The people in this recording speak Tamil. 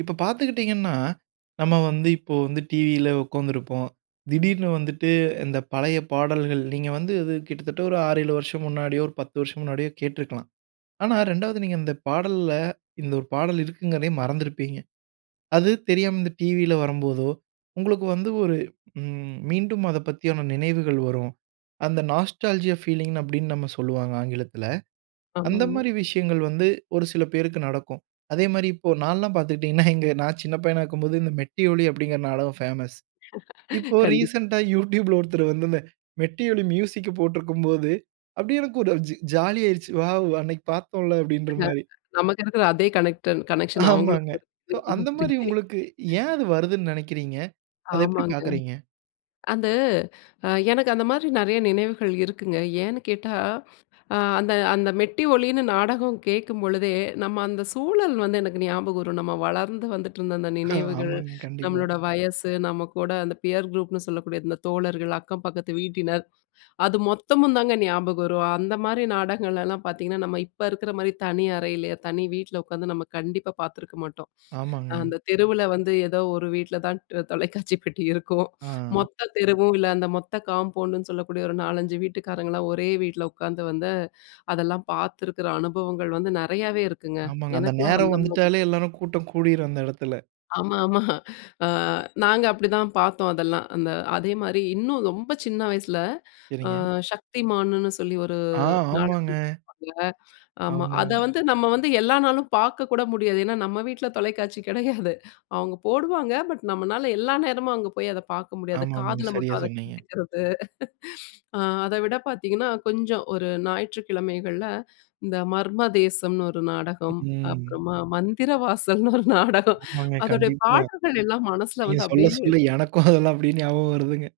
இப்போ பார்த்துக்கிட்டீங்கன்னா, நம்ம வந்து இப்போ வந்து டிவியில உட்கார்ந்துருப்போம். திடீர்னு வந்துட்டு இந்த பழைய பாடல்கள் நீங்க வந்து இது கிட்டத்தட்ட ஒரு 6 7 வருஷம் முன்னாடியோ, ஒரு 10 வருஷம் முன்னாடியோ கேட்டிருக்கலாம். ஆனா, 2வது நீங்க இந்த பாடல்ல, இந்த ஒரு பாடல் இருக்குங்கிறதையே மறந்திருப்பீங்க. அது தெரியாம இந்த டிவியில வரும்போதோ, உங்களுக்கு வந்து ஒரு ம் மீண்டும் அதைப்பத்தியான நினைவுகள் வரும். அந்த நாஸ்டால்ஜியா ஃபீலிங் அப்படின்னு நம்ம சொல்லுவாங்க, ஆங்கிலத்தில. அந்த ஆமாங்க. மாரி விஷயங்கள் வந்து, ஒரு சில பேருக்கு நடக்கும். அதே மாரி இப்போ ஒரு நான்லாம் பார்த்துக்கிட்டீங்கன்னா, எங்க நான் சின்ன பையனா இருக்கும்போது இந்த மெட்டி ஒலி அப்படிங்கிற நாடகம் பேமஸ். இப்போ கண்டிப். ரீசென்டா யூட்யூப்ல ஒருத்தரு வந்து, இந்த மெட்டி ஒலி மியூசிக்க போட்டுருக்கும் போது, அப்படியே எனக்கு ஒரு ஜ ஜாலி ஆயிருச்சு. வாவ்! அன்னைக்கு பார்த்தோம்ல அப்படீன்ற ஹ மாரி. நமக்கு இருக்கிற அதே கனெக்ட்ன் கனெக்ஷன் அவங்களுக்கு ஆமாங்க. சோ, அந்த மாரி [unintelligible] உங்களுக்கு ஏன் அது வருதுன்னு நினைக்கிறீங்க? அதை எப்பிடி ஆமாங்க. பார்க்குறீங்க? அந்த அ எனக்கு அந்த மாரி நிறைய நினைவுகள் இருக்குங்க. ஏன்னு கேட்டா, அ அந்த அந்த மெட்டி ஒலின்னு நாடகம் கேட்கும்பொழுதே, நம்ம அந்த சூழல் வந்து எனக்கு ஞாபகம் வரும். நம்ம வளர்ந்து வந்துட்டுருந்த அந்த நினைவுகள், ஆமாங்க. கண்டிப்பா. நம்மளோட வயசு, நம்ம கூட அந்த பியர் குரூப்னு சொல்லக்கூடிய இந்த தோழர்கள், அக்கம் பக்கத்து வீட்டினர், அது மொத்தமும் தாங்க ஞாபகம் வரும். அந்த மாரி நாடகங்கள்லலாம் பார்த்தீங்கன்னா, நம்ம இப்ப இருக்கிற மாரி தனி அறையில, தனி வீட்டில உட்காந்து நம்ம கண்டிப்பா பார்த்துருக்க மாட்டோம். ஆமாங்க. அந்த தெருவில வந்து ஏதோ ஒரு வீட்டில தான் தொலைக்காட்சி பெட்டி இருக்கும். ஆ. மொத்த தெருவும், இல்ல அந்த மொத்த காம்பவுண்டுன்னு சொல்லக்கூடிய, ஒரு 4,5 வீட்டுக்காரங்கலாம் ஒரே வீட்டில உட்காந்து வந்து, அதெல்லாம் பார்த்துருக்கிற அனுபவங்கள் வந்து நிறையாவே இருக்குங்க. ஆமாங்க. அந்த எனக்கெல்லாம் நேரம் அந்த வந்துட்டாலே மாரிதான். எல்லாரும் கூட்டம் கூடிரும், அந்த இடத்துல. ஆமா, ஆமா. ஆ நாங்க அப்படிதான் பார்த்தோம், அதெல்லாம். அந்த அதே மாரி இன்னும் ரொம்ப சின்ன வயசில ஆ சரிங்க. சக்திமான்ன்னு சொல்லி ஒரு ஆ, ஆமாங்க. நாடகம். [unintelligible] ஆமா. அதை ஆமாங் வந்து நம்ம வந்து எல்லா நாளும் பார்க்கக்கூட முடியாது. ஏன்னா, நம்ம வீட்டுல தொலைக்காட்சி கிடையாது. அவங்க போடுவாங்க. பட் பட் நம்மளால எல்லா நேரமும் அங்கே போய், அதை பார்க்க முடியாது. ஆமாமாங்க, காதில சரியா மட்டும் அதை சொன்னீங்க. கேட்டுக்கிறது ஆ அதை விட பார்த்தீங்கன்னா, கொஞ்சம் ஒரு ஞாயிற்றுக்கிழமைகள்ல, இந்த மர்மதேசம்னு ஒரு நாடகம், ம். அப்புறமா, மந்திர வாசல்ன்னு ஒரு நாடகம். ஆமாங்க, அதோடைய கண்டிப்பா. பாடல்கள்லெல்லாம் மனசுல நீங்க வந்து சொல்ல, அப்டியே, சொல்ல எனக்கும் அதெல்லாம் அப்பிடியே ஞாபகம் வருதுங்க.